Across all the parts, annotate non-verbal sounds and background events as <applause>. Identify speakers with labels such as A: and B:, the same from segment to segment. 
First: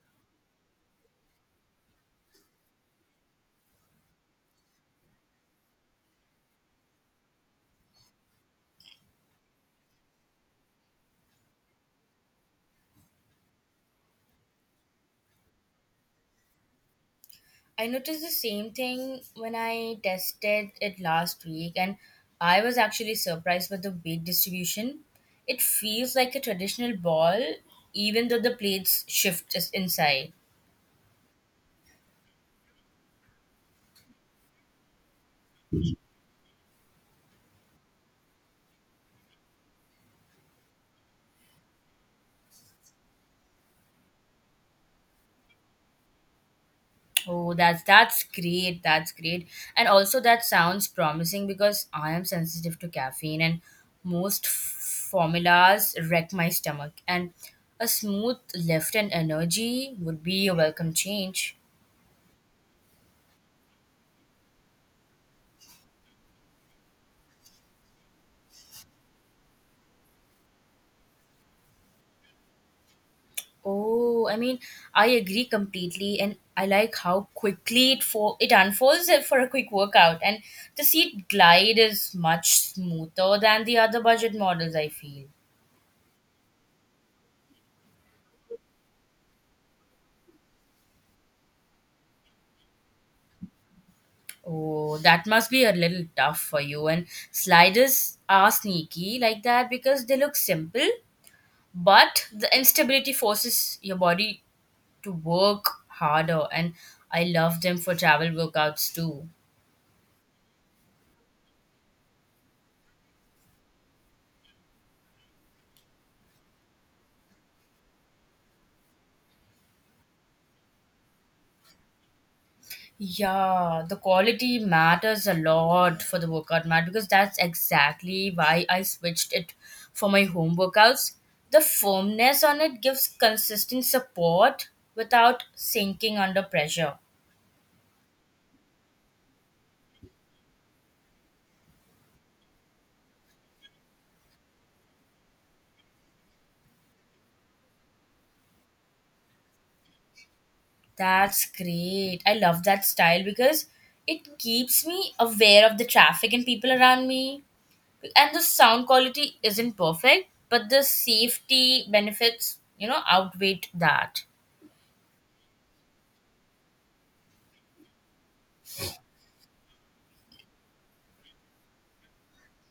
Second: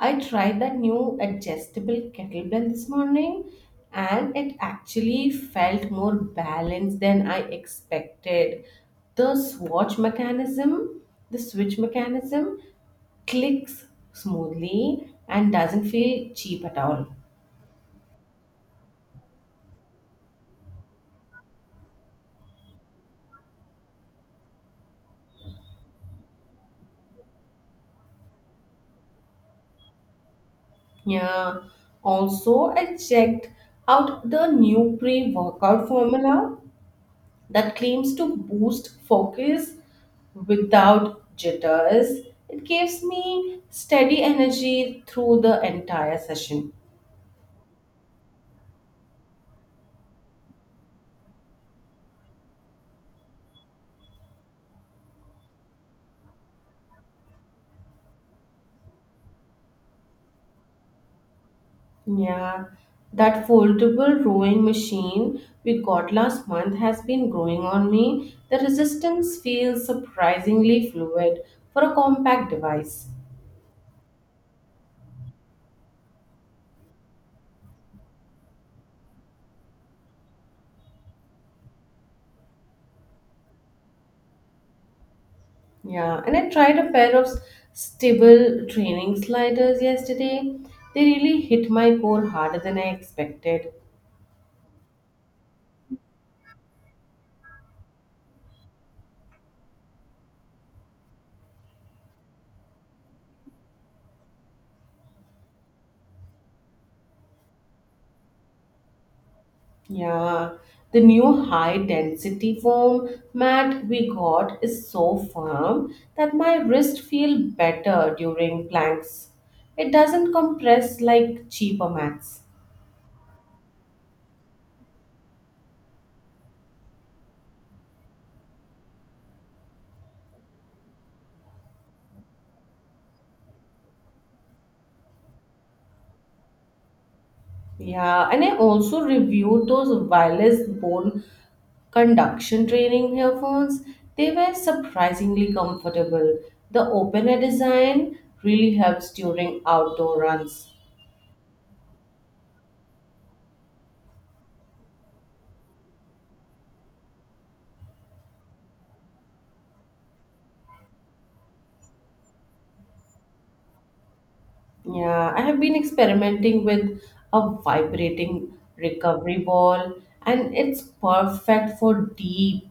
A: I tried that new adjustable kettlebell this morning, and it actually felt more balanced than I expected. The swatch mechanism, the switch mechanism clicks smoothly and doesn't feel cheap at all.
B: I noticed the same thing when I tested it last week, and I was actually surprised by the weight distribution. It feels like a traditional ball, even though the plates shift just inside.
A: Yeah. Also, I checked out the new pre workout formula that claims to boost focus without jitters. It gives me steady energy through the entire session.
B: Oh, that's great. That's great, and also that sounds promising because I am sensitive to caffeine, and most formulas wreck my stomach. And a smooth lift and energy would be a welcome change.
A: Yeah, that foldable rowing machine we got last month has been growing on me. The resistance feels surprisingly fluid for a compact device.
B: Oh, I mean, I agree completely, and I like how quickly it unfolds for a quick workout, and the seat glide is much smoother than the other budget models, I feel.
A: Yeah, and I tried a pair of stable training sliders yesterday. They really hit my core harder than I expected.
B: Oh, that must be a little tough for you. And sliders are sneaky like that because they look simple, but the instability forces your body to work harder. And I love them for travel workouts too.
A: Yeah, the new high density foam mat we got is so firm that my wrist feel better during planks. It doesn't compress like cheaper mats.
B: Yeah, the quality matters a lot for the workout mat because that's exactly why I switched it for my home workouts. The firmness on it gives consistent support without sinking under pressure.
A: Yeah, and I also reviewed those wireless bone conduction training earphones. They were surprisingly comfortable. The open air design really helps during outdoor runs.
B: That's great. I love that style because it keeps me aware of the traffic and people around me. And the sound quality isn't perfect, but the safety benefits, you know, outweigh that.
A: Yeah, I have been experimenting with a vibrating recovery ball, and it's perfect for deep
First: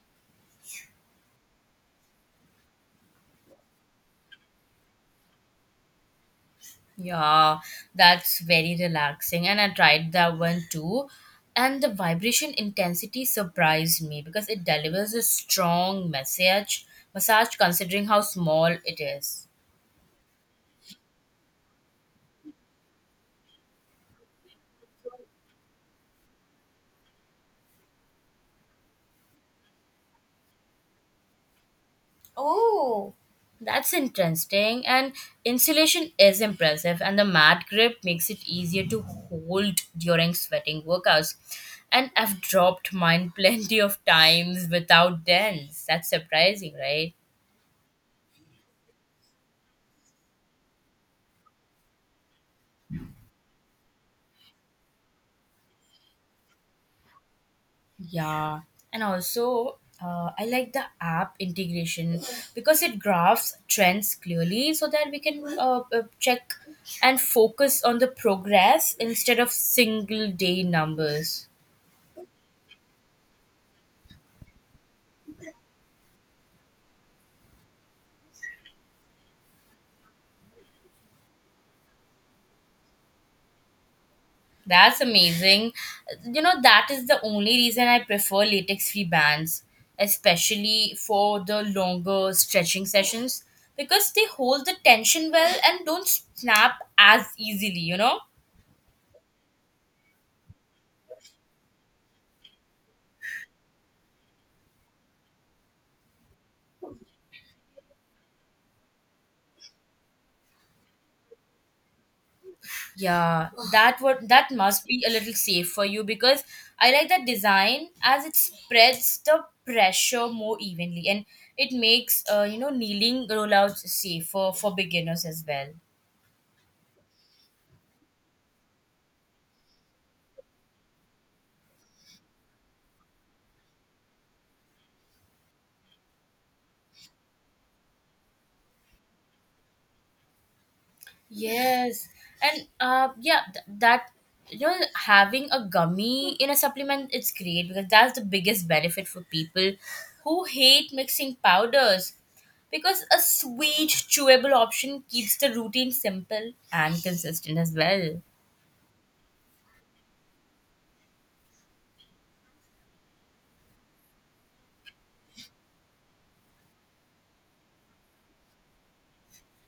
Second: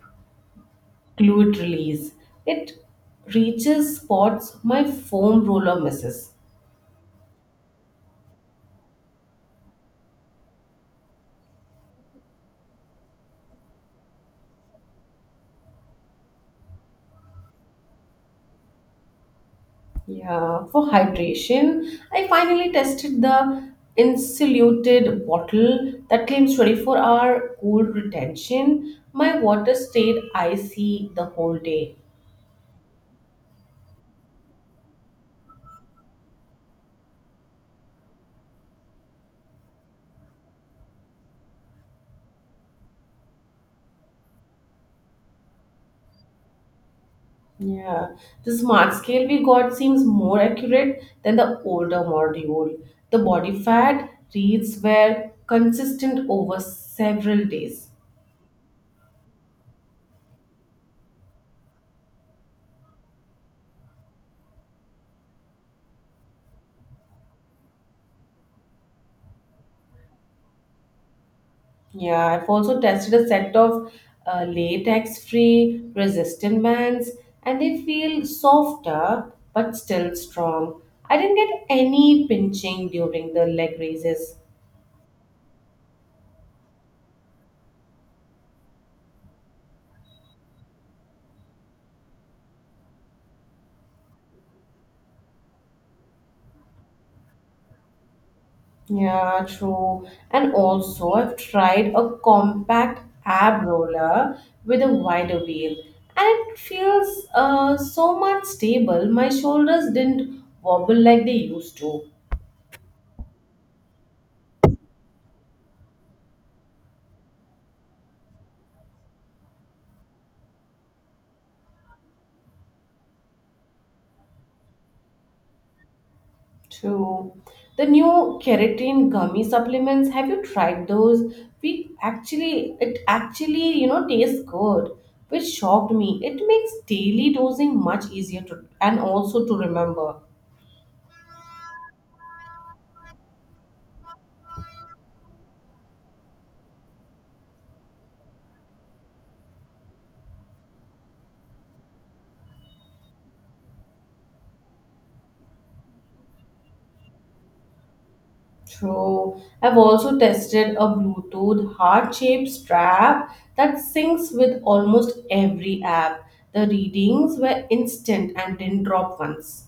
A: fluid release. It reaches spots my foam roller misses.
B: Yeah, that's very relaxing. And I tried that one too. And the vibration intensity surprised me because it delivers a strong message, massage considering how small it is.
A: Yeah, for hydration, I finally tested the insulated bottle that claims 24-hour cool retention. My water stayed icy the whole day.
B: Oh, that's interesting. And insulation is impressive, and the mat grip makes it easier to hold during sweating workouts. And I've dropped mine <laughs> plenty of times without dents. That's surprising, right?
A: Yeah, the smart scale we got seems more accurate than the older module. The body fat reads were consistent over several days.
B: Yeah, and also I like the app integration because it graphs trends clearly so that we can check and focus on the progress instead of single day numbers.
A: Yeah, I've also tested a set of latex free resistant bands, and they feel softer but still strong. I didn't get any pinching during the leg raises.
B: That's amazing. You know, that is the only reason I prefer latex free bands, especially for the longer stretching sessions because they hold the tension well and don't snap as easily, you know?
A: Yeah, true. And also, I've tried a compact ab roller with a wider wheel, and it feels so much stable. My shoulders didn't wobble like they used to.
B: Yeah, that must be a little safe for you because I like that design as it spreads the pressure more evenly and it makes, you know, kneeling rollouts safer for beginners as well.
A: True. The new keratin gummy supplements, have you tried those? It actually, you know, tastes good, which shocked me. It makes daily dosing much easier to, and also to remember.
B: Yes, and yeah, that, you know, having a gummy in a supplement, it's great because that's the biggest benefit for people who hate mixing powders. Because a sweet, chewable option keeps the routine simple and consistent as well.
A: True. I've also tested a Bluetooth heart-shaped strap that syncs with almost every app. The readings were instant and didn't drop once.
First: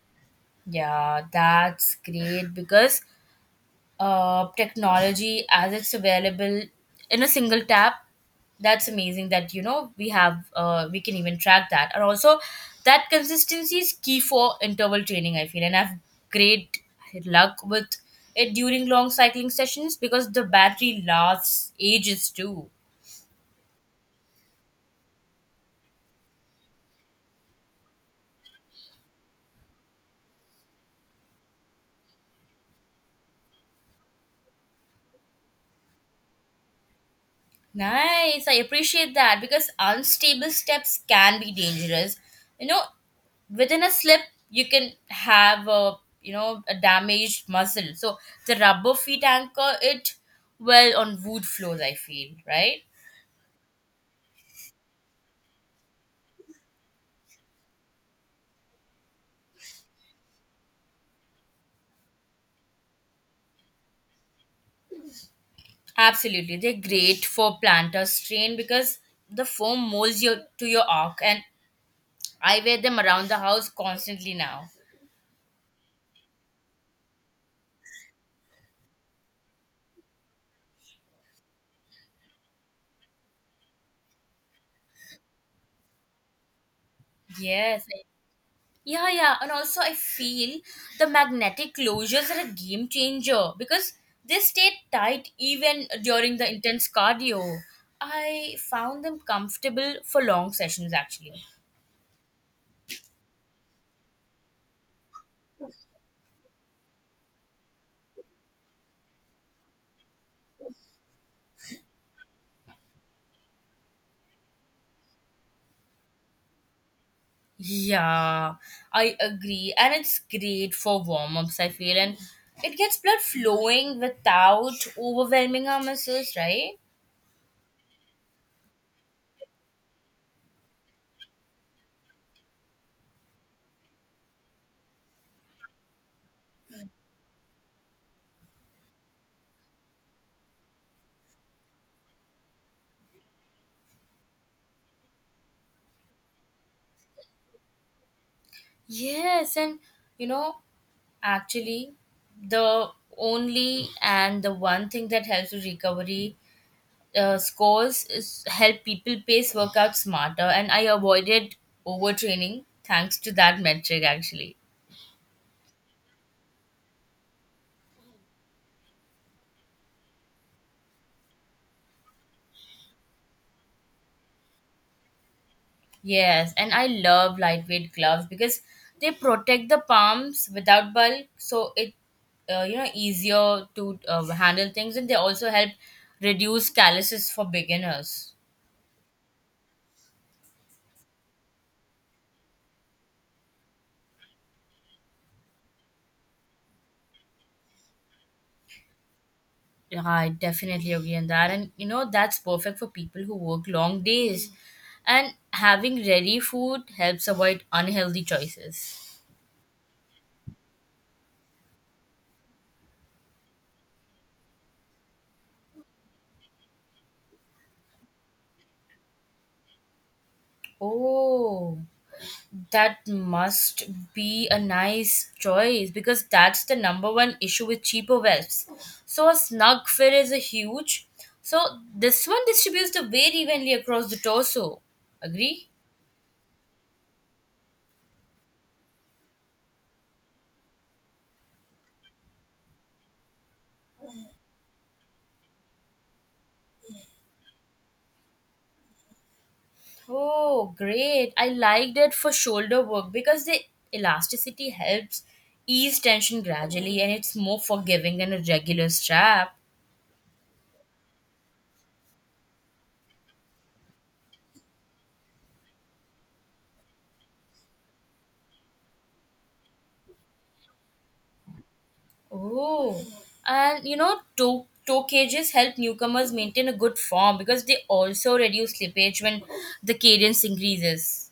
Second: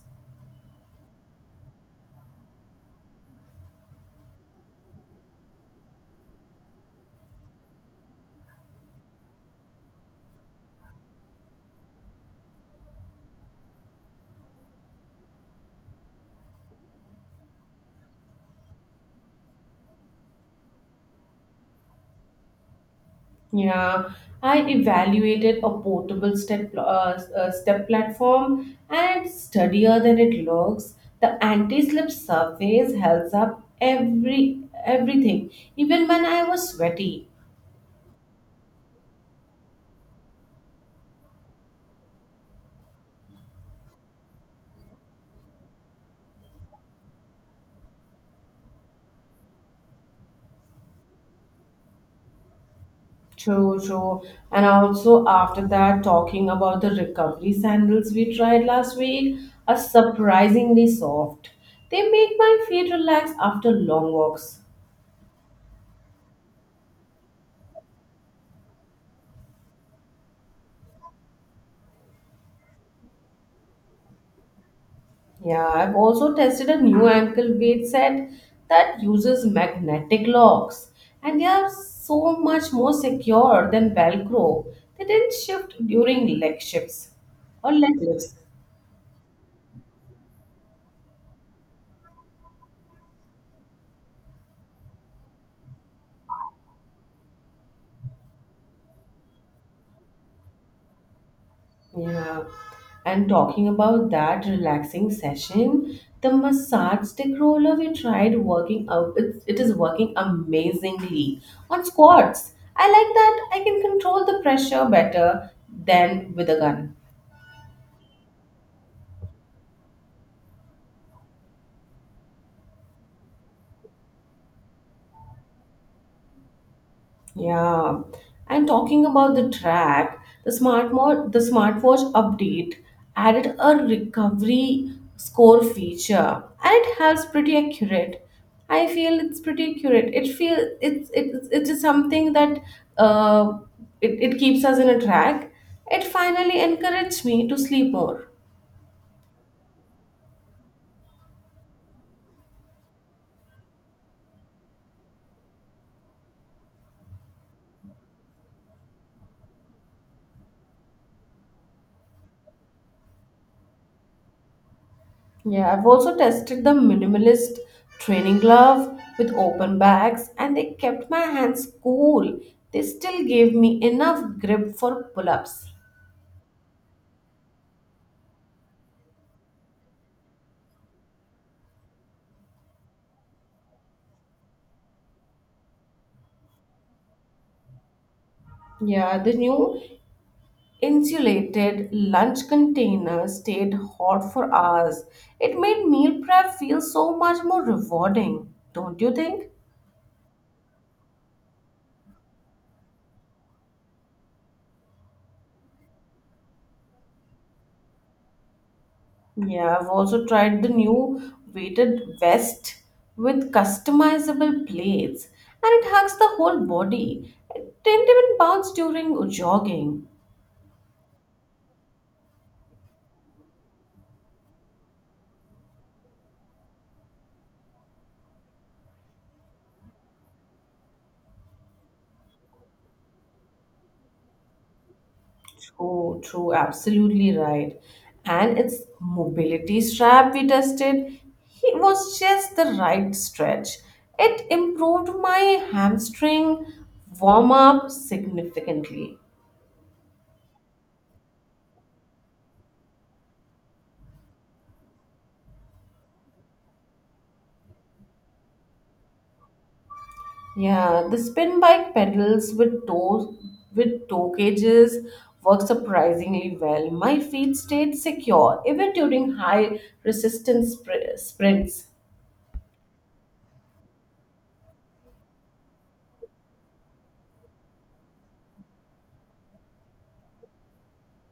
B: Yeah, that's great because, technology as it's available in a single tap, that's amazing that you know we have, we can even track that. And also that consistency is key for interval training, I feel. And I've great luck with it during long cycling sessions because the battery lasts ages too.
A: Yeah, I evaluated a portable step platform, and sturdier than it looks. The anti-slip surface helps up everything, even when I was sweaty.
B: Nice. I appreciate that because unstable steps can be dangerous. You know, within a slip, you can have a, you know, a damaged muscle. So the rubber feet anchor it well on wood floors, I feel, right?
A: True, true. And also, after that, talking about the recovery sandals we tried last week are surprisingly soft. They make my feet relax after long walks.
B: Absolutely, they're great for plantar strain because the foam molds your to your arc, and I wear them around the house constantly now.
A: Yeah, I've also tested a new ankle weight set that uses magnetic locks, and they are so much more secure than Velcro. They didn't shift during leg shifts or
B: Yes.
A: leg lifts.
B: Yeah, yeah. And also, I feel the magnetic closures are a game changer because they stay tight even during the intense cardio. I found them comfortable for long sessions actually.
A: Yeah. And talking about that relaxing session, the massage stick roller we tried working out, it is working amazingly on squats. I like that I can control the pressure better than with a gun.
B: Yeah, I agree. And it's great for warm ups, I feel. And it gets blood flowing without overwhelming our muscles, right?
A: Yeah, and talking about the track, the smart mo- the smartwatch update added a recovery score feature, and it's pretty accurate. It's just something that uh it keeps us in a track. It finally encouraged me to sleep more.
B: Yes. And, you know, actually, the only and the one thing that helps with recovery scores is help people pace workouts smarter, and I avoided overtraining thanks to that metric actually.
A: Yeah, I've also tested the minimalist training glove with open bags, and they kept my hands cool. They still gave me enough grip for pull ups.
B: Yes, and I love lightweight gloves because they protect the palms without bulk, so it you know easier to handle things, and they also help reduce calluses for beginners.
A: Yeah, the new insulated lunch container stayed hot for hours. It made meal prep feel so much more rewarding, don't you think?
B: Yeah, I definitely agree on that. And you know that's perfect for people who work long days, and having ready food helps avoid unhealthy choices.
A: Yeah, I've also tried the new weighted vest with customizable plates, and it hugs the whole body. It didn't even bounce during jogging.
B: Oh, that must be a nice choice because that's the number one issue with cheaper webs. So a snug fit is a huge. So this one distributes the weight evenly across the torso. Agree?
A: True, true, absolutely right. And its mobility strap we tested, it was just the right stretch. It improved my hamstring warm up significantly.
B: Oh, great. I liked it for shoulder work because the elasticity helps ease tension gradually, and it's more forgiving than a regular strap.
A: Yeah, the spin bike pedals with toe cages work surprisingly well. My feet stayed secure even during high resistance sprints.
B: Oh, and you know, toe cages help newcomers maintain a good form because they also reduce slippage when the cadence increases.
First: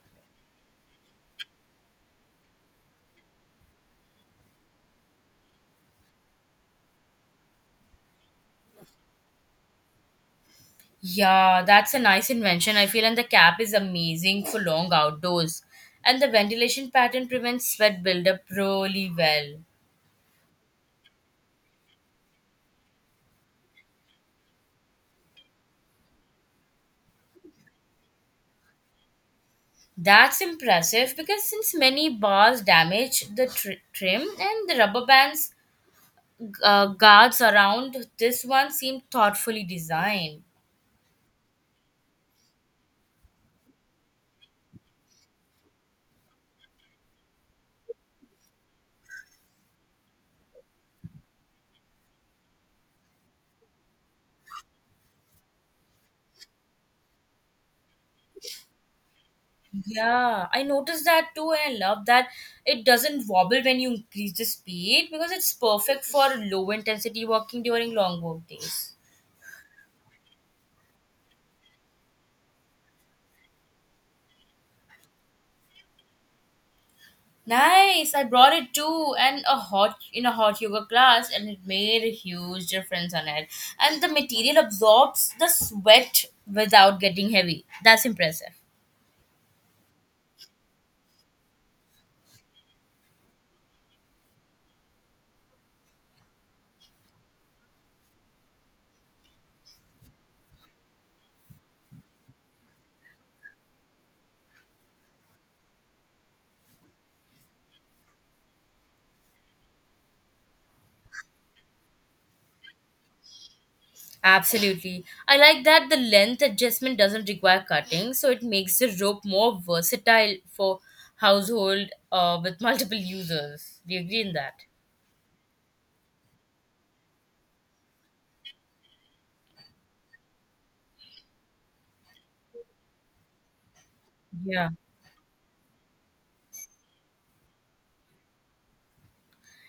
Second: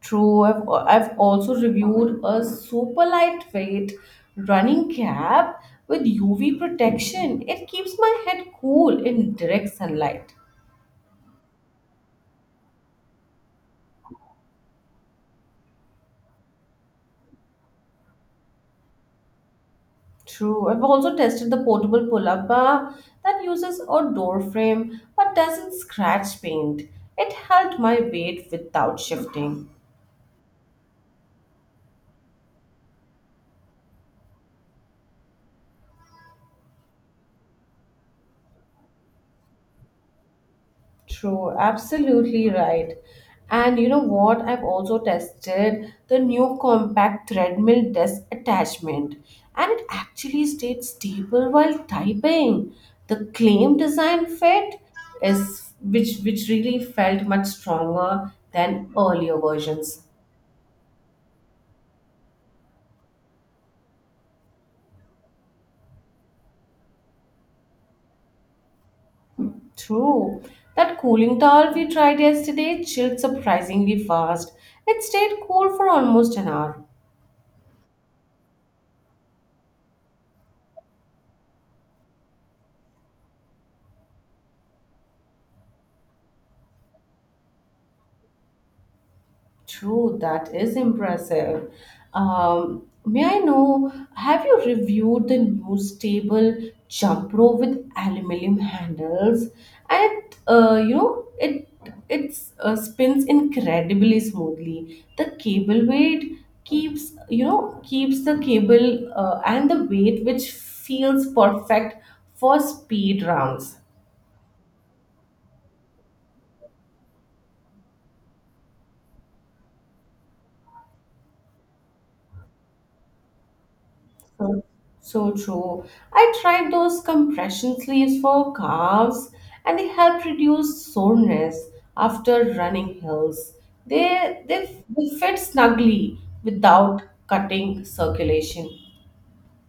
A: True, I've also reviewed a super lightweight running cap with UV protection. It keeps my head cool in direct sunlight.
B: Yeah, that's a nice invention, I feel, and the cap is amazing for long outdoors. And the ventilation pattern prevents sweat buildup really well.
A: True. I've also tested the portable pull-up bar that uses a door frame but doesn't scratch paint. It held my weight without shifting.
B: That's impressive because since many bars damage the trim, and the rubber bands guards around this one seem thoughtfully designed.
A: True, absolutely right. And you know what? I've also tested the new compact treadmill desk attachment, and it actually stayed stable while typing. The claim design fit is which really felt much stronger than earlier versions.
B: Yeah, I noticed that too, and I love that it doesn't wobble when you increase the speed because it's perfect for low intensity walking during long work days.
A: True. That cooling towel we tried yesterday chilled surprisingly fast. It stayed cool for almost an hour.
B: Nice, I brought it too, and a hot in a hot yoga class, and it made a huge difference on it. And the material absorbs the sweat without getting heavy. That's impressive.
A: True, that is impressive. May I know, have you reviewed the new stable jump rope with aluminum handles? And it, you know, it spins incredibly smoothly. The cable weight keeps, you know, keeps the cable and the weight, which feels perfect for speed rounds.
B: Absolutely. I like that the length adjustment doesn't require cutting, so it makes the rope more versatile for household, with multiple users. Do you agree in that?
A: So, so true. I tried those compression sleeves for calves, and they help reduce soreness after running hills. They,
B: Yeah.
A: they, they fit snugly without cutting circulation.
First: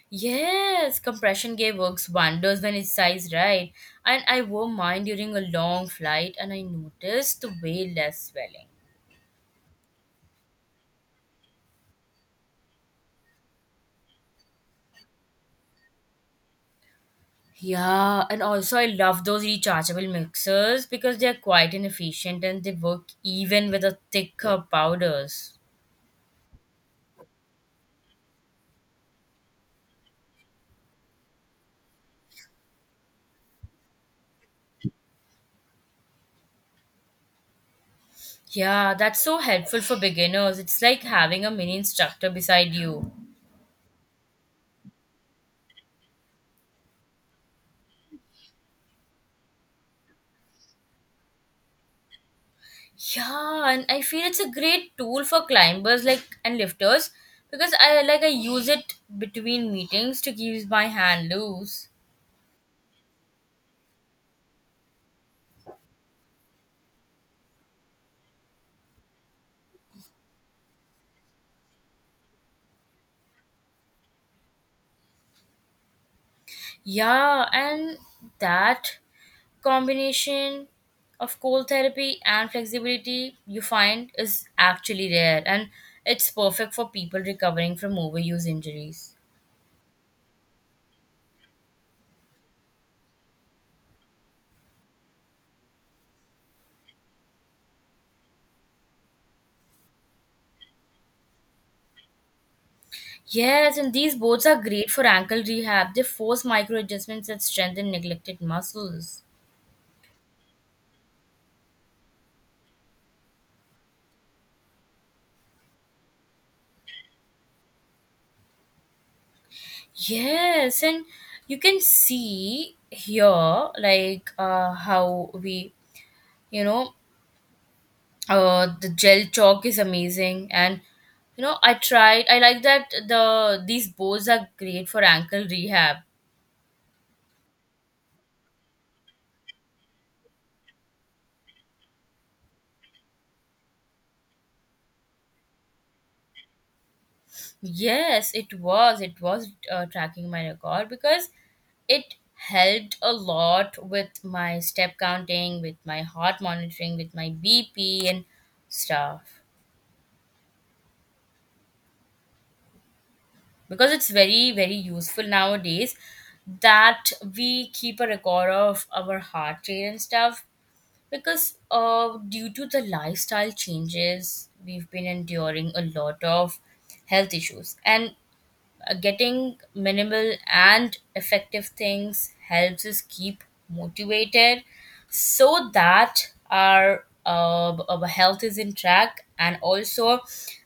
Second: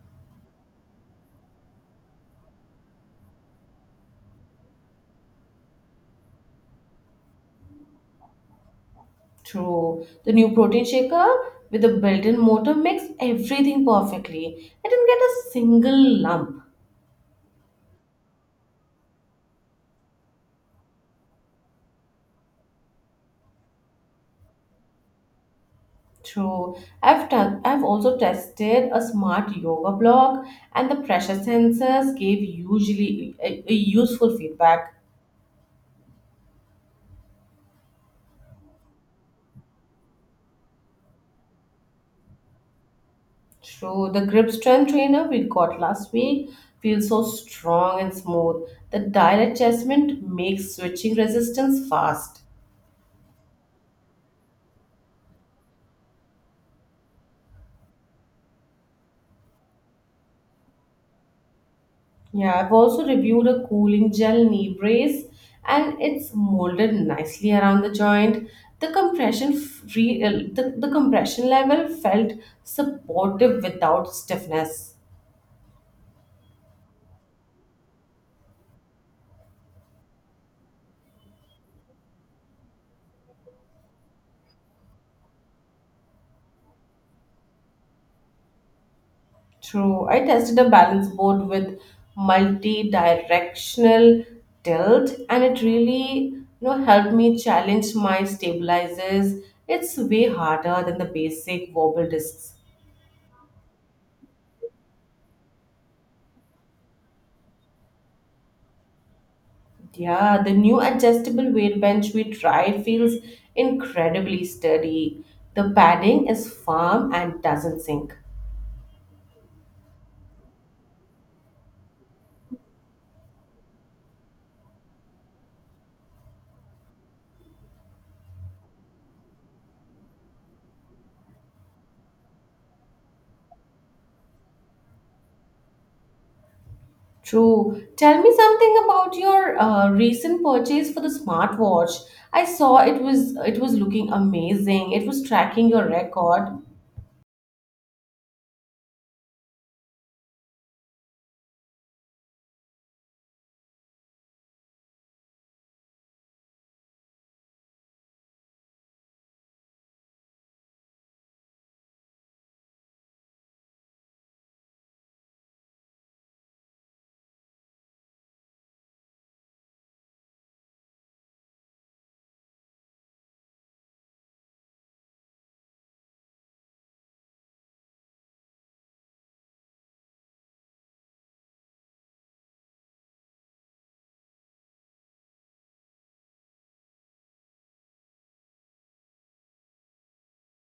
B: Yes, compression gear works wonders when it's sized right. And I wore mine during a long flight, and I noticed way less swelling.
A: True. The new protein shaker with the built in motor makes everything perfectly. I didn't get a single lump.
B: Yeah, and also I love those rechargeable mixers because they're quite inefficient and they work even with the thicker powders.
A: True. I've also tested a smart yoga block, and the pressure sensors gave usually a useful feedback.
B: Yeah, that's so helpful for beginners. It's like having a mini instructor beside you.
A: True. The grip strength trainer we got last week feels so strong and smooth. The dial adjustment makes switching resistance fast.
B: Yeah, and I feel it's a great tool for climbers like and lifters because I like I use it between meetings to keep my hand loose.
A: Yeah, I've also reviewed a cooling gel knee brace, and it's molded nicely around the joint. The compression level felt supportive without stiffness.
B: Yeah, and that combination of cold therapy and flexibility you find is actually rare, and it's perfect for people recovering from overuse injuries.
A: True. I tested a balance board with multi-directional tilt, and it really, you know, helped me challenge my stabilizers. It's way harder than the basic wobble discs.
B: Yes, and these boards are great for ankle rehab. They force micro adjustments that strengthen neglected muscles.
A: Yeah, the new adjustable weight bench we tried feels incredibly sturdy. The padding is firm and doesn't sink.
B: Yes, and you can see here like, how we, you know, the gel chalk is amazing, and you know I tried. I like that the these boards are great for ankle rehab.
A: True. Tell me something about your recent purchase for the smartwatch. I saw it was looking amazing. It was tracking your record.
B: Yes, it was. It was tracking my record because it helped a lot with my step counting, with my heart monitoring, with my BP and stuff. Because it's very, very useful nowadays that we keep a record of our heart rate and stuff. Because due to the lifestyle changes, we've been enduring a lot of health issues. And getting minimal and effective things helps us keep motivated so that our our health is in track. And also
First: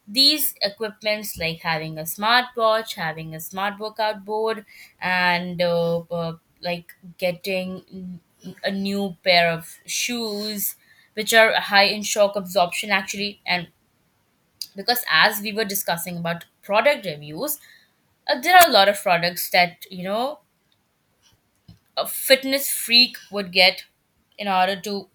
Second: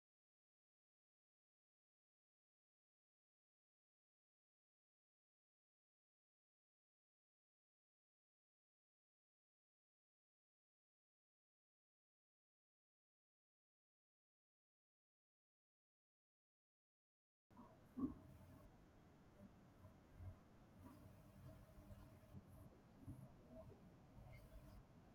B: these equipments like having a smartwatch, having a smart workout board, and like getting a new pair of shoes which are high in shock absorption actually. And because as we were discussing about product reviews, there are a lot of products that you know a fitness freak would get in order to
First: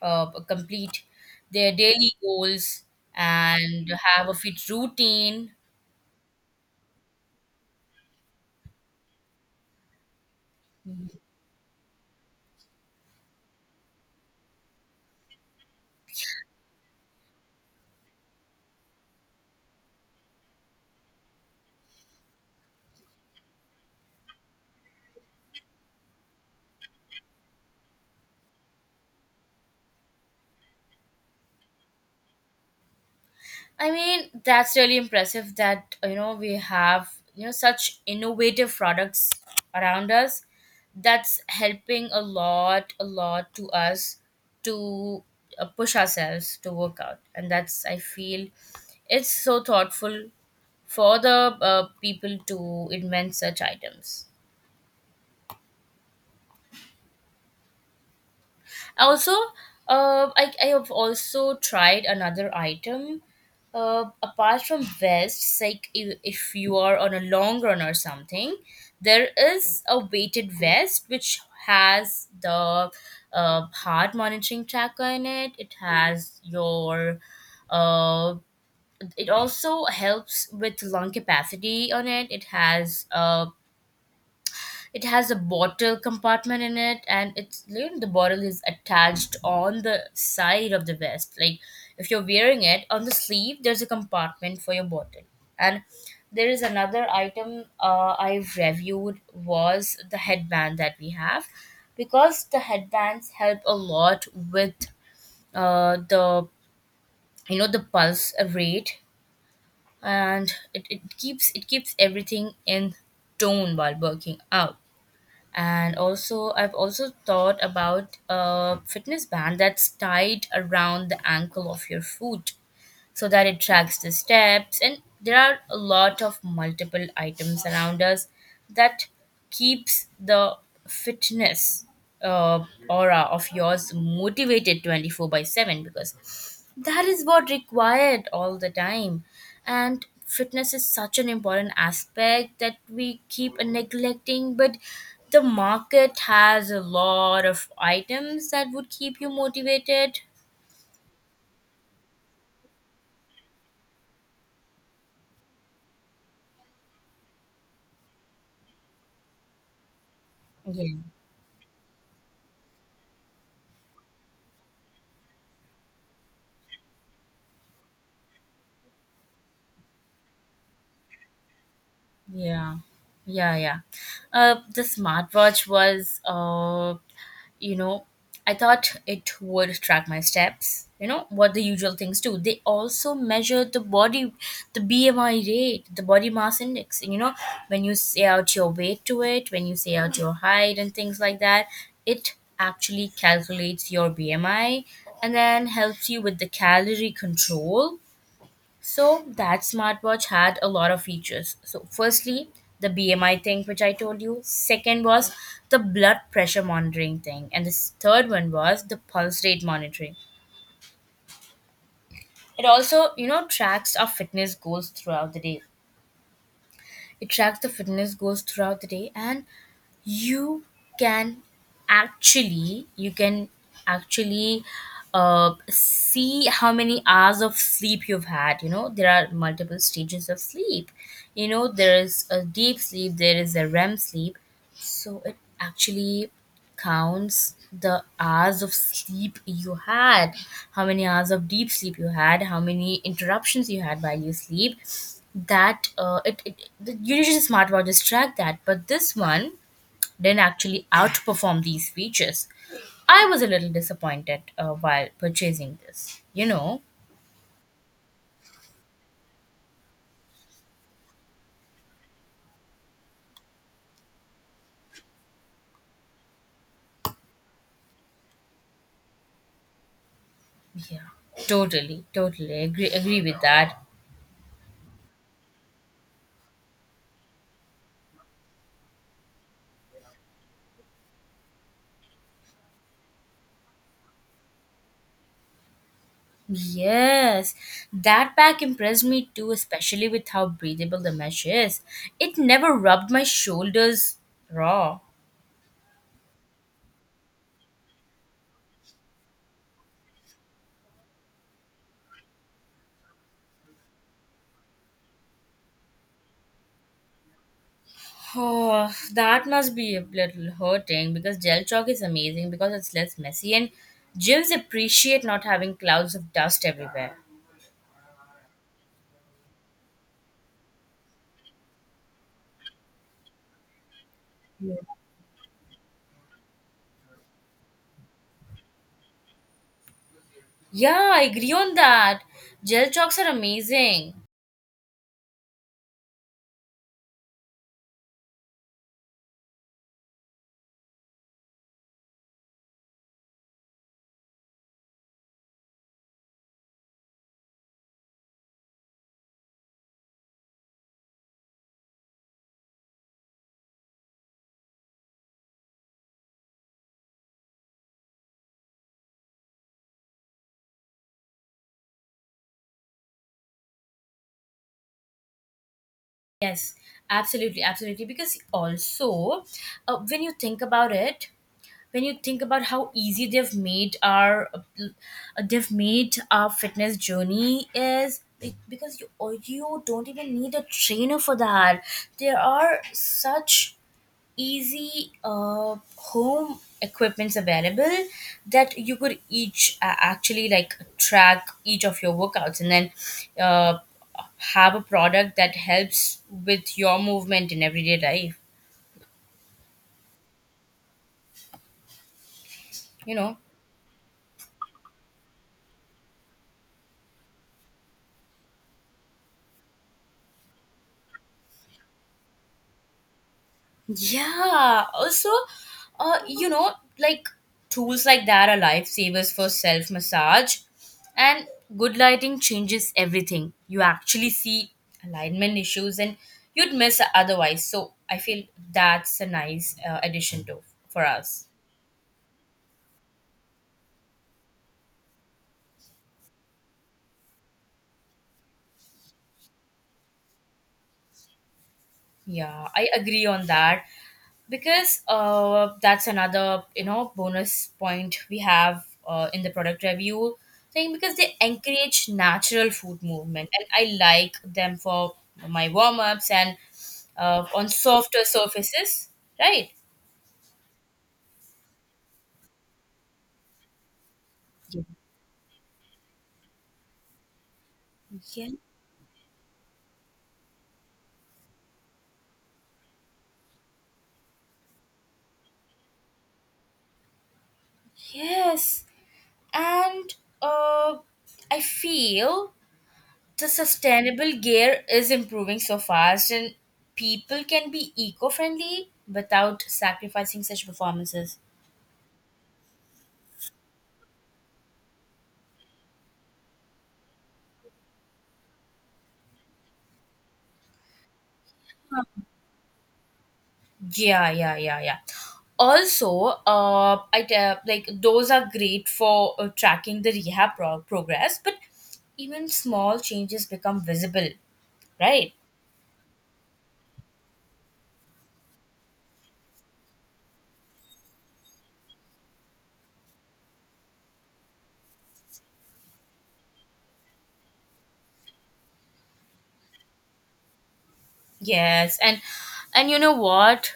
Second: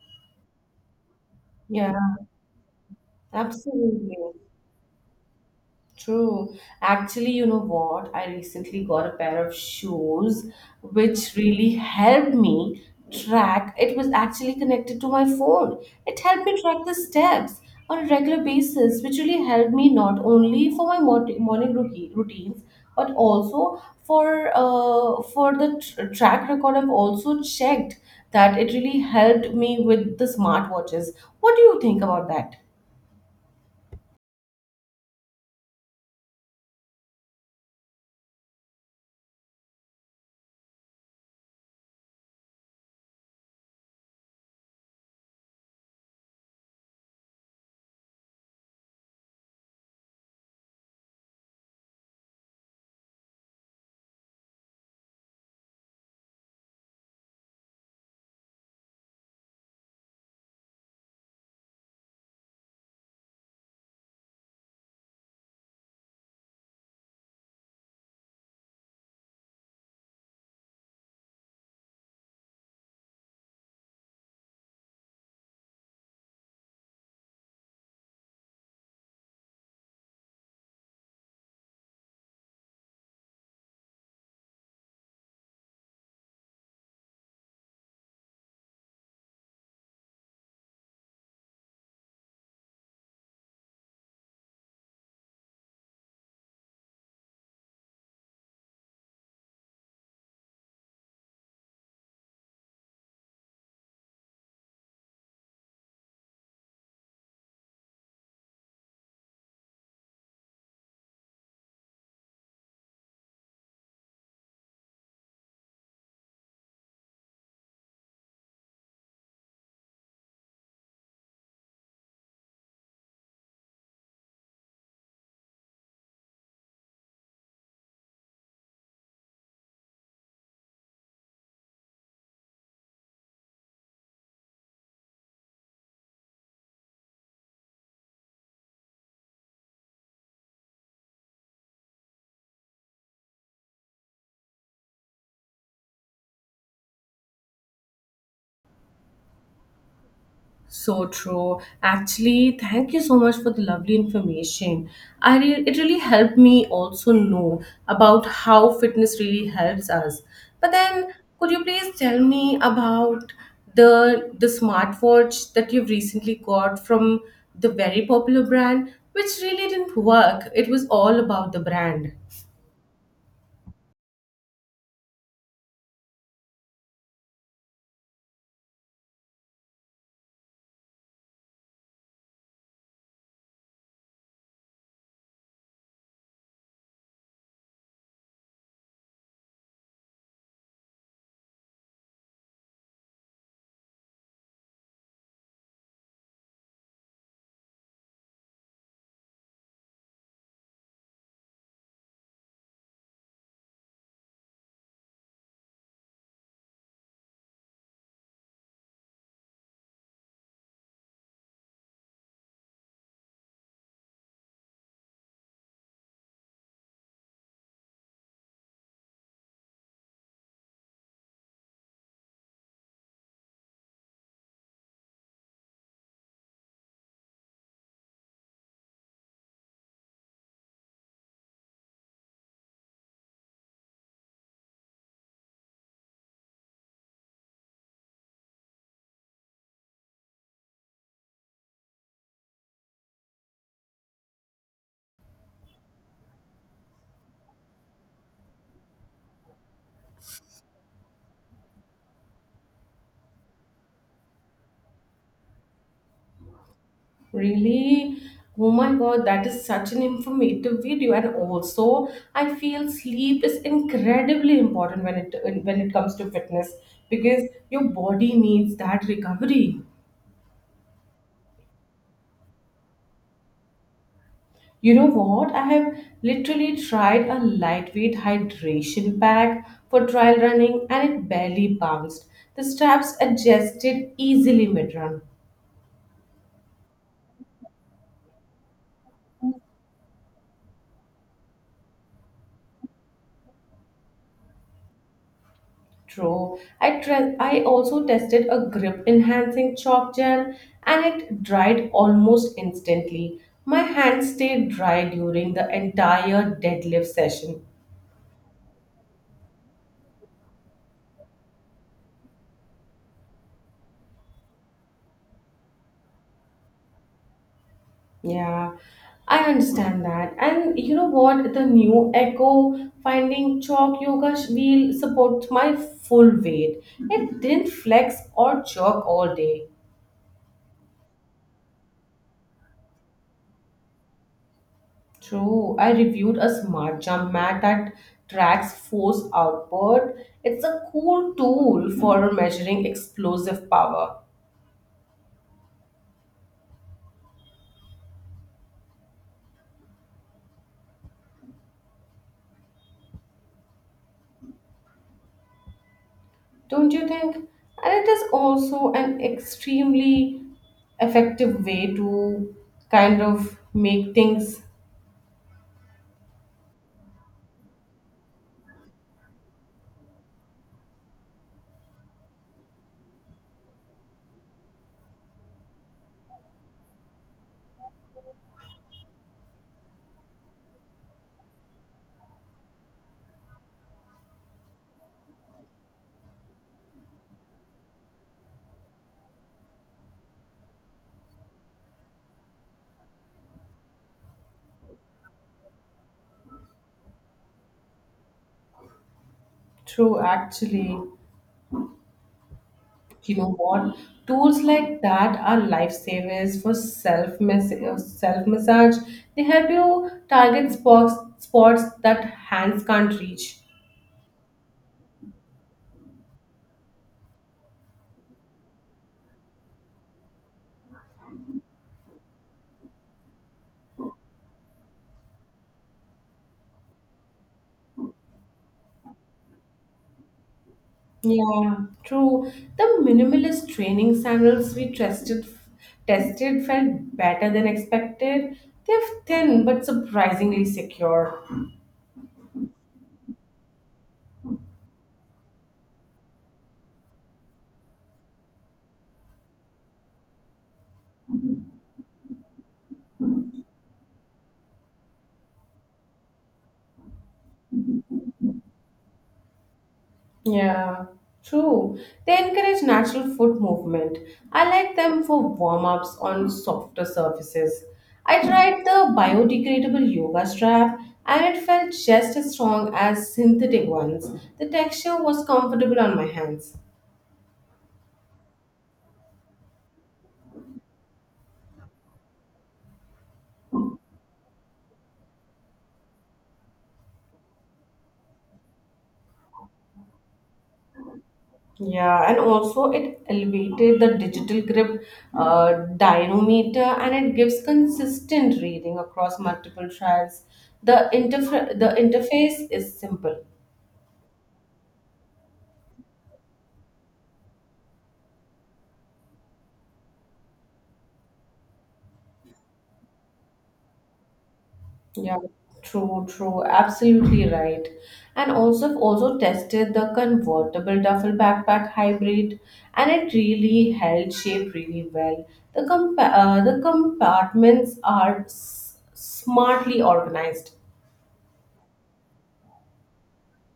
B: complete their
A: Yeah,
B: daily goals and
A: absolutely.
B: have a fit routine.
A: True. Actually, you know what? I recently got a pair of shoes which really helped me track. It was actually connected to my phone. It helped me track the steps on a regular basis, which really helped me not only for my morning routines, but also for for the track record. I've also checked that it really helped me with the smartwatches. What do you think about that?
B: I mean, that's really impressive that you know we have you know such innovative products around us. That's helping a lot to us to push ourselves to work out, and that's I feel it's so thoughtful for the people to invent such items. Also, I have also tried another item. Apart from vests, like, if you are on a long run or something, there is a weighted vest which has the heart monitoring tracker in it. It has your, uh, it also helps with lung capacity on it. It has a bottle compartment in it, and it's, you know, the bottle is attached on the side of the vest. Like if you're wearing it on the sleeve, there's a compartment for your bottle. And there is another item I reviewed was the headband that we have, because the headbands help a lot with, the, you know, the pulse rate, and it keeps everything in tone while working out. And also I've also thought about a fitness band that's tied around the ankle of your foot so that it tracks the steps, and there are a lot of multiple items around us that keeps the fitness uh, aura of yours motivated 24 by 7 because that is what required all the time. And fitness is such an important aspect that we keep neglecting, but the market has a lot of items that would keep you motivated.
A: So true. Actually, thank you so much for the lovely information. It really helped me also know about how fitness really helps us. But
B: Yeah.
A: then, could you please tell me about the smartwatch that you've recently got from the very popular brand, which really didn't work? It was all about the brand.
B: Yeah, yeah, yeah. The smartwatch was, you know, I thought it would track my steps. You know what the usual things do. They also measure the body, the BMI rate, the body mass index. And you know, when you say out your weight to it, when you say out your height and things like that, it actually calculates your BMI and then helps you with the calorie control so that smartwatch had a lot of features. So firstly, the BMI thing which I told you. Second was the blood pressure monitoring thing, and the third one was the pulse rate monitoring. It also, you know, tracks our fitness goals throughout the day. It tracks the fitness goals throughout the day, and you can you can actually see how many hours of sleep you've had. You know there are multiple stages of sleep, you know there is a deep sleep, there is a REM sleep, so it actually counts the hours of sleep you had, how many hours of deep sleep you had, how many interruptions you had while you sleep. That it, it the- Usually smartwatches track that, but this one didn't actually outperform these features. I was a little disappointed while purchasing this. You know,
A: Really? Oh my god, that is such an informative video. And also, I feel sleep is incredibly important when it comes to fitness, because your body needs that recovery.
B: yeah, totally, totally agree with that.
A: You know what? I have literally tried a lightweight hydration pack for trial running, and it barely bounced. The straps adjusted easily mid run.
B: Yes, that pack impressed me too, especially with how breathable the mesh is. It never rubbed my shoulders raw.
A: True. I also tested a grip enhancing chalk gel, and it dried almost instantly. My hands stayed dry during the entire deadlift session.
B: Oh, that must be a little hurting because gel chalk is amazing because it's less messy and gyms appreciate not having clouds of dust everywhere.
A: Yeah, I understand that. And you know what? The new Echo Finding Chalk Yoga wheel supports my full weight. It didn't flex or jerk all day.
B: Yeah, I agree on that. Gel chalks are amazing.
A: True. I reviewed a smart jump mat that tracks force output. It's a cool tool for measuring explosive power, don't you think? And it is also an extremely effective way to kind of make things
B: Yes, absolutely, absolutely. Because also, when you think about it, when you think about how easy they've made our fitness journey is because you or you don't even need a trainer for that. There are such easy home equipments available that you could each actually like track each of your workouts, and then uh, have a product that helps with your movement in everyday life,
A: true, actually.
B: you
A: You
B: know?
A: know what? Tools like that are lifesavers for self massage. They help you target spots that hands can't reach.
B: Yeah. Also, you know, like tools like that are lifesavers for self massage, and good lighting changes everything. You actually see alignment issues, and you'd miss otherwise. So I feel that's a nice addition to for us.
A: Yeah, true. The minimalist training sandals we tested felt better than expected. They're thin but surprisingly secure.
B: Yeah, I agree on that because that's another, you know, bonus point we have in the product review thing because they encourage natural food movement, and I like them for my warm ups and on softer surfaces, right?
A: Yeah, true. They encourage natural foot movement. I
B: Yeah.
A: like them for warm-ups on softer surfaces. I
B: Yeah.
A: tried the biodegradable yoga strap, and it felt just as strong as synthetic ones. The texture was comfortable on my hands.
B: Yes, and uh, I feel the sustainable gear is improving so fast, and people can be eco-friendly without sacrificing such performances.
A: Yeah, and also it elevated the digital grip dynamometer, and it gives consistent reading across multiple trials. The interface is simple.
B: Yeah, yeah, yeah, yeah. Also, like those are great for tracking the progress, but even small changes become visible, right?
A: Yeah, true, true, absolutely right. And also I've also tested the convertible duffel backpack hybrid, and it really held shape really well. The compartments are smartly organized.
B: Yes, and you know what,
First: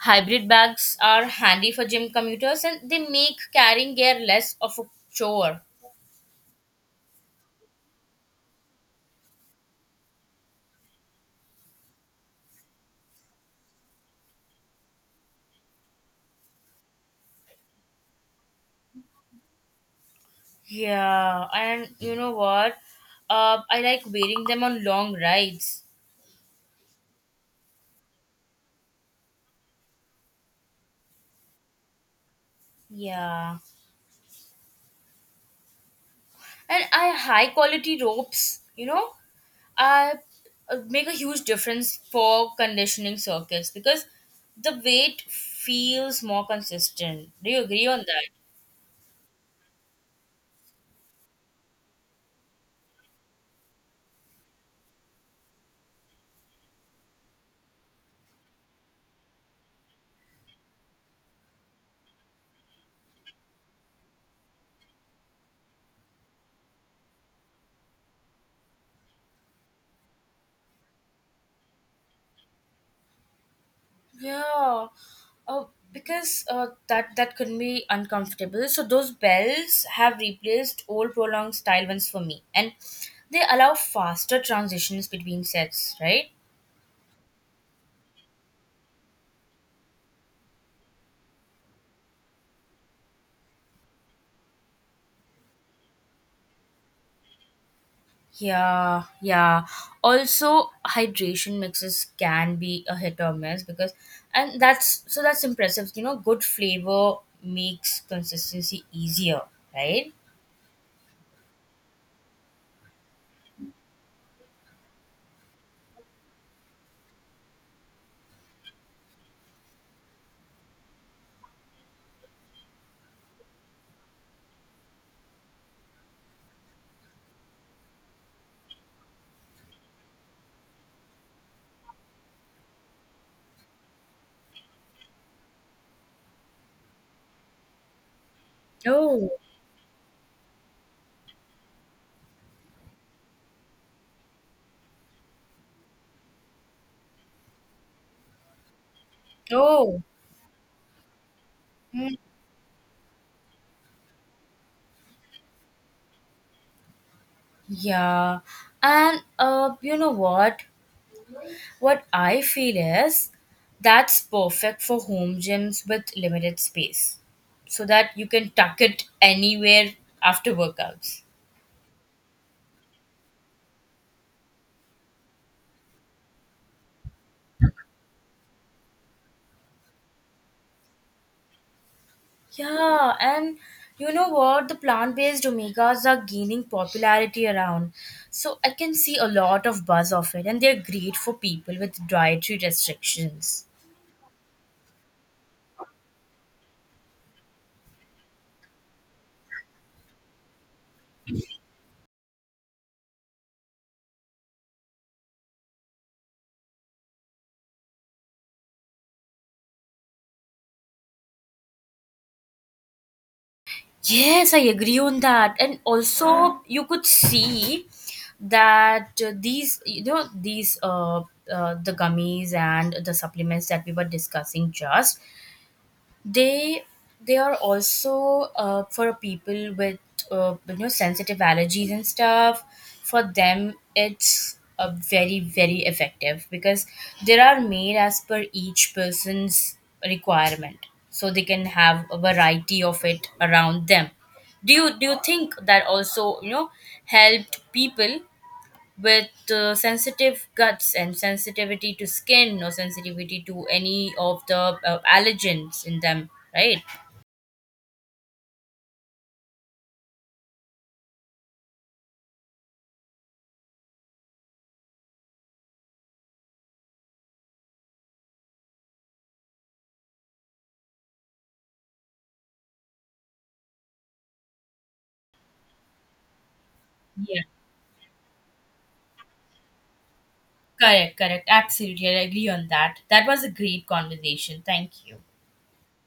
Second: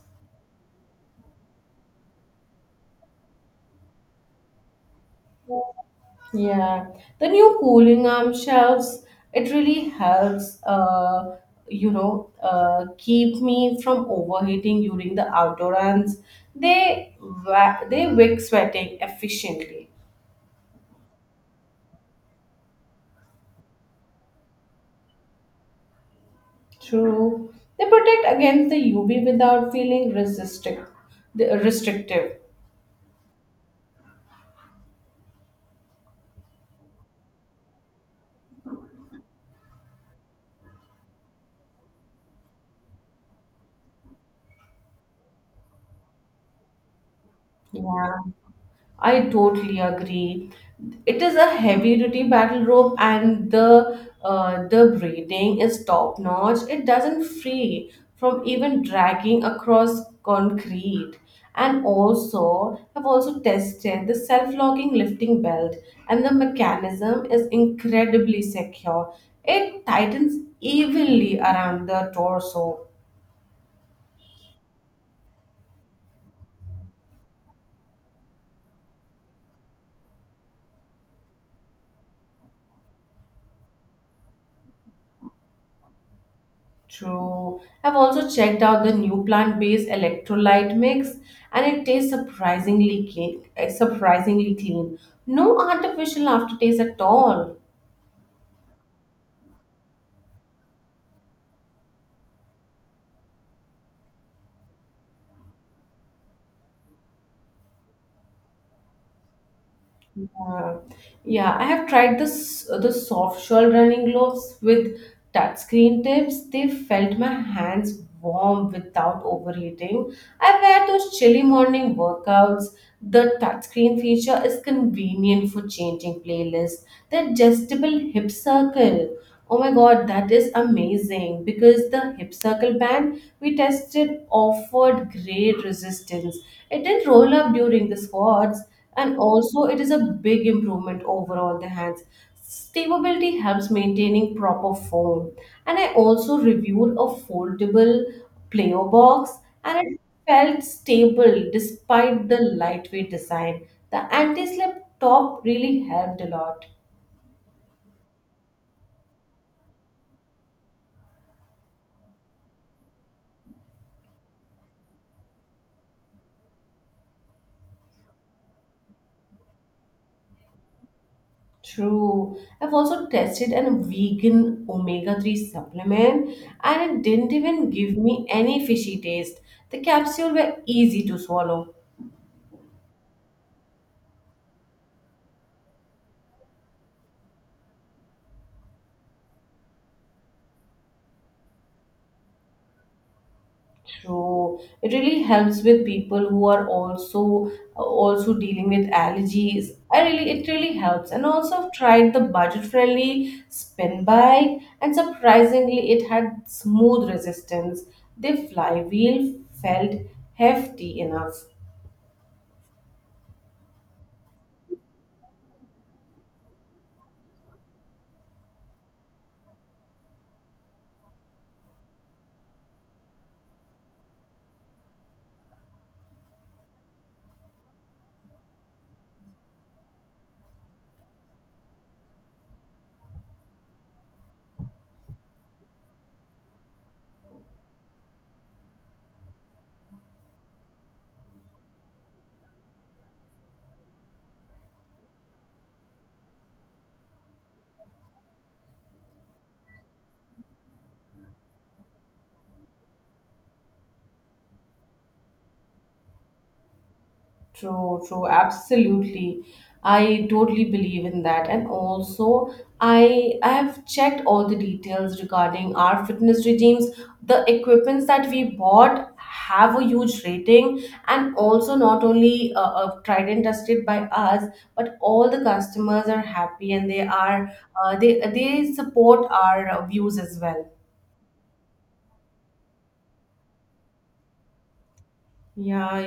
B: hybrid bags are handy for gym commuters, and they make carrying gear less of a chore.
A: Yeah, the new cooling arm shelves, it really helps, you know, keep me from overheating during the outdoor runs. They wick sweating efficiently.
B: Yeah, and you know what? I like wearing them on long rides.
A: True. They protect against the UV without feeling restrictive. Restrictive.
B: Yeah, and I high quality ropes. You know, I make a huge difference for conditioning circuits because the weight feels more consistent. Do you agree on
A: Yeah.
B: that?
A: I totally agree. It is a heavy duty battle rope, and the braiding is top notch. It doesn't free from even dragging across concrete. And also, I've also tested the self locking lifting belt, and the mechanism is incredibly secure. It tightens evenly around the torso.
B: Yeah, uh, because that can be uncomfortable. So those bells have replaced old prolonged style ones for me, and they allow faster transitions between sets. Right?
A: True. I've also checked out the new plant-based electrolyte mix, and it tastes surprisingly clean. No artificial aftertaste at all.
B: Yeah, yeah. Also, hydration mixes can be a hit or miss because, and that's so that's impressive. You know, good flavor makes consistency easier. Right?
A: Uh, yeah, I have tried this the soft shell running gloves with touchscreen tips. They felt my hands warm without overheating. I wear those chilly morning workouts. The touchscreen feature is convenient for changing playlists. The adjustable hip circle. Oh my god, that is amazing because the hip circle band we tested offered great resistance. It didn't roll up during the squats, and
B: Oh,
A: also it is a big improvement overall the hands. Stability helps maintaining proper form. And I also reviewed a foldable player box, and it
B: oh.
A: felt stable
B: Mm.
A: despite the lightweight design. The anti-slip top really helped a lot.
B: Yeah. And you know what? What I feel is that's perfect for home gyms with limited space so that you can tuck it anywhere after workouts.
A: True. I've also tested a vegan omega-3 supplement, and it didn't even give me any fishy taste. The capsules were easy to swallow.
B: Yeah, and you know what? The plant based omegas are gaining popularity around. So I can see a lot of buzz of it, and they're great for people with dietary restrictions.
A: True. It really helps with people who are also dealing with allergies. I really it really helps. And also I've tried the budget-friendly spin bike, and surprisingly it had smooth resistance. The flywheel felt hefty enough.
B: Yes, I agree on that. And also, you could see that these, you know, the gummies and the supplements that we were discussing just, they they are also for people with you know sensitive allergies and stuff. For them it's a very very effective because they are made as per each person's requirement, so they can have a variety of it around them. Do you think that also, you know, helped people with sensitive guts and sensitivity to skin or sensitivity to any of the allergens in them, right?
A: True, true, absolutely. I totally believe in that. And also, I have checked all the details regarding our fitness regimes. The equipments that we bought have a huge rating, and also not only tried and tested by us, but all the customers are happy, and they
B: Yeah,
A: are uh, they they support our views as well.
B: correct, correct. Absolutely. I agree on that. That was a great conversation. Thank you.
A: Yeah,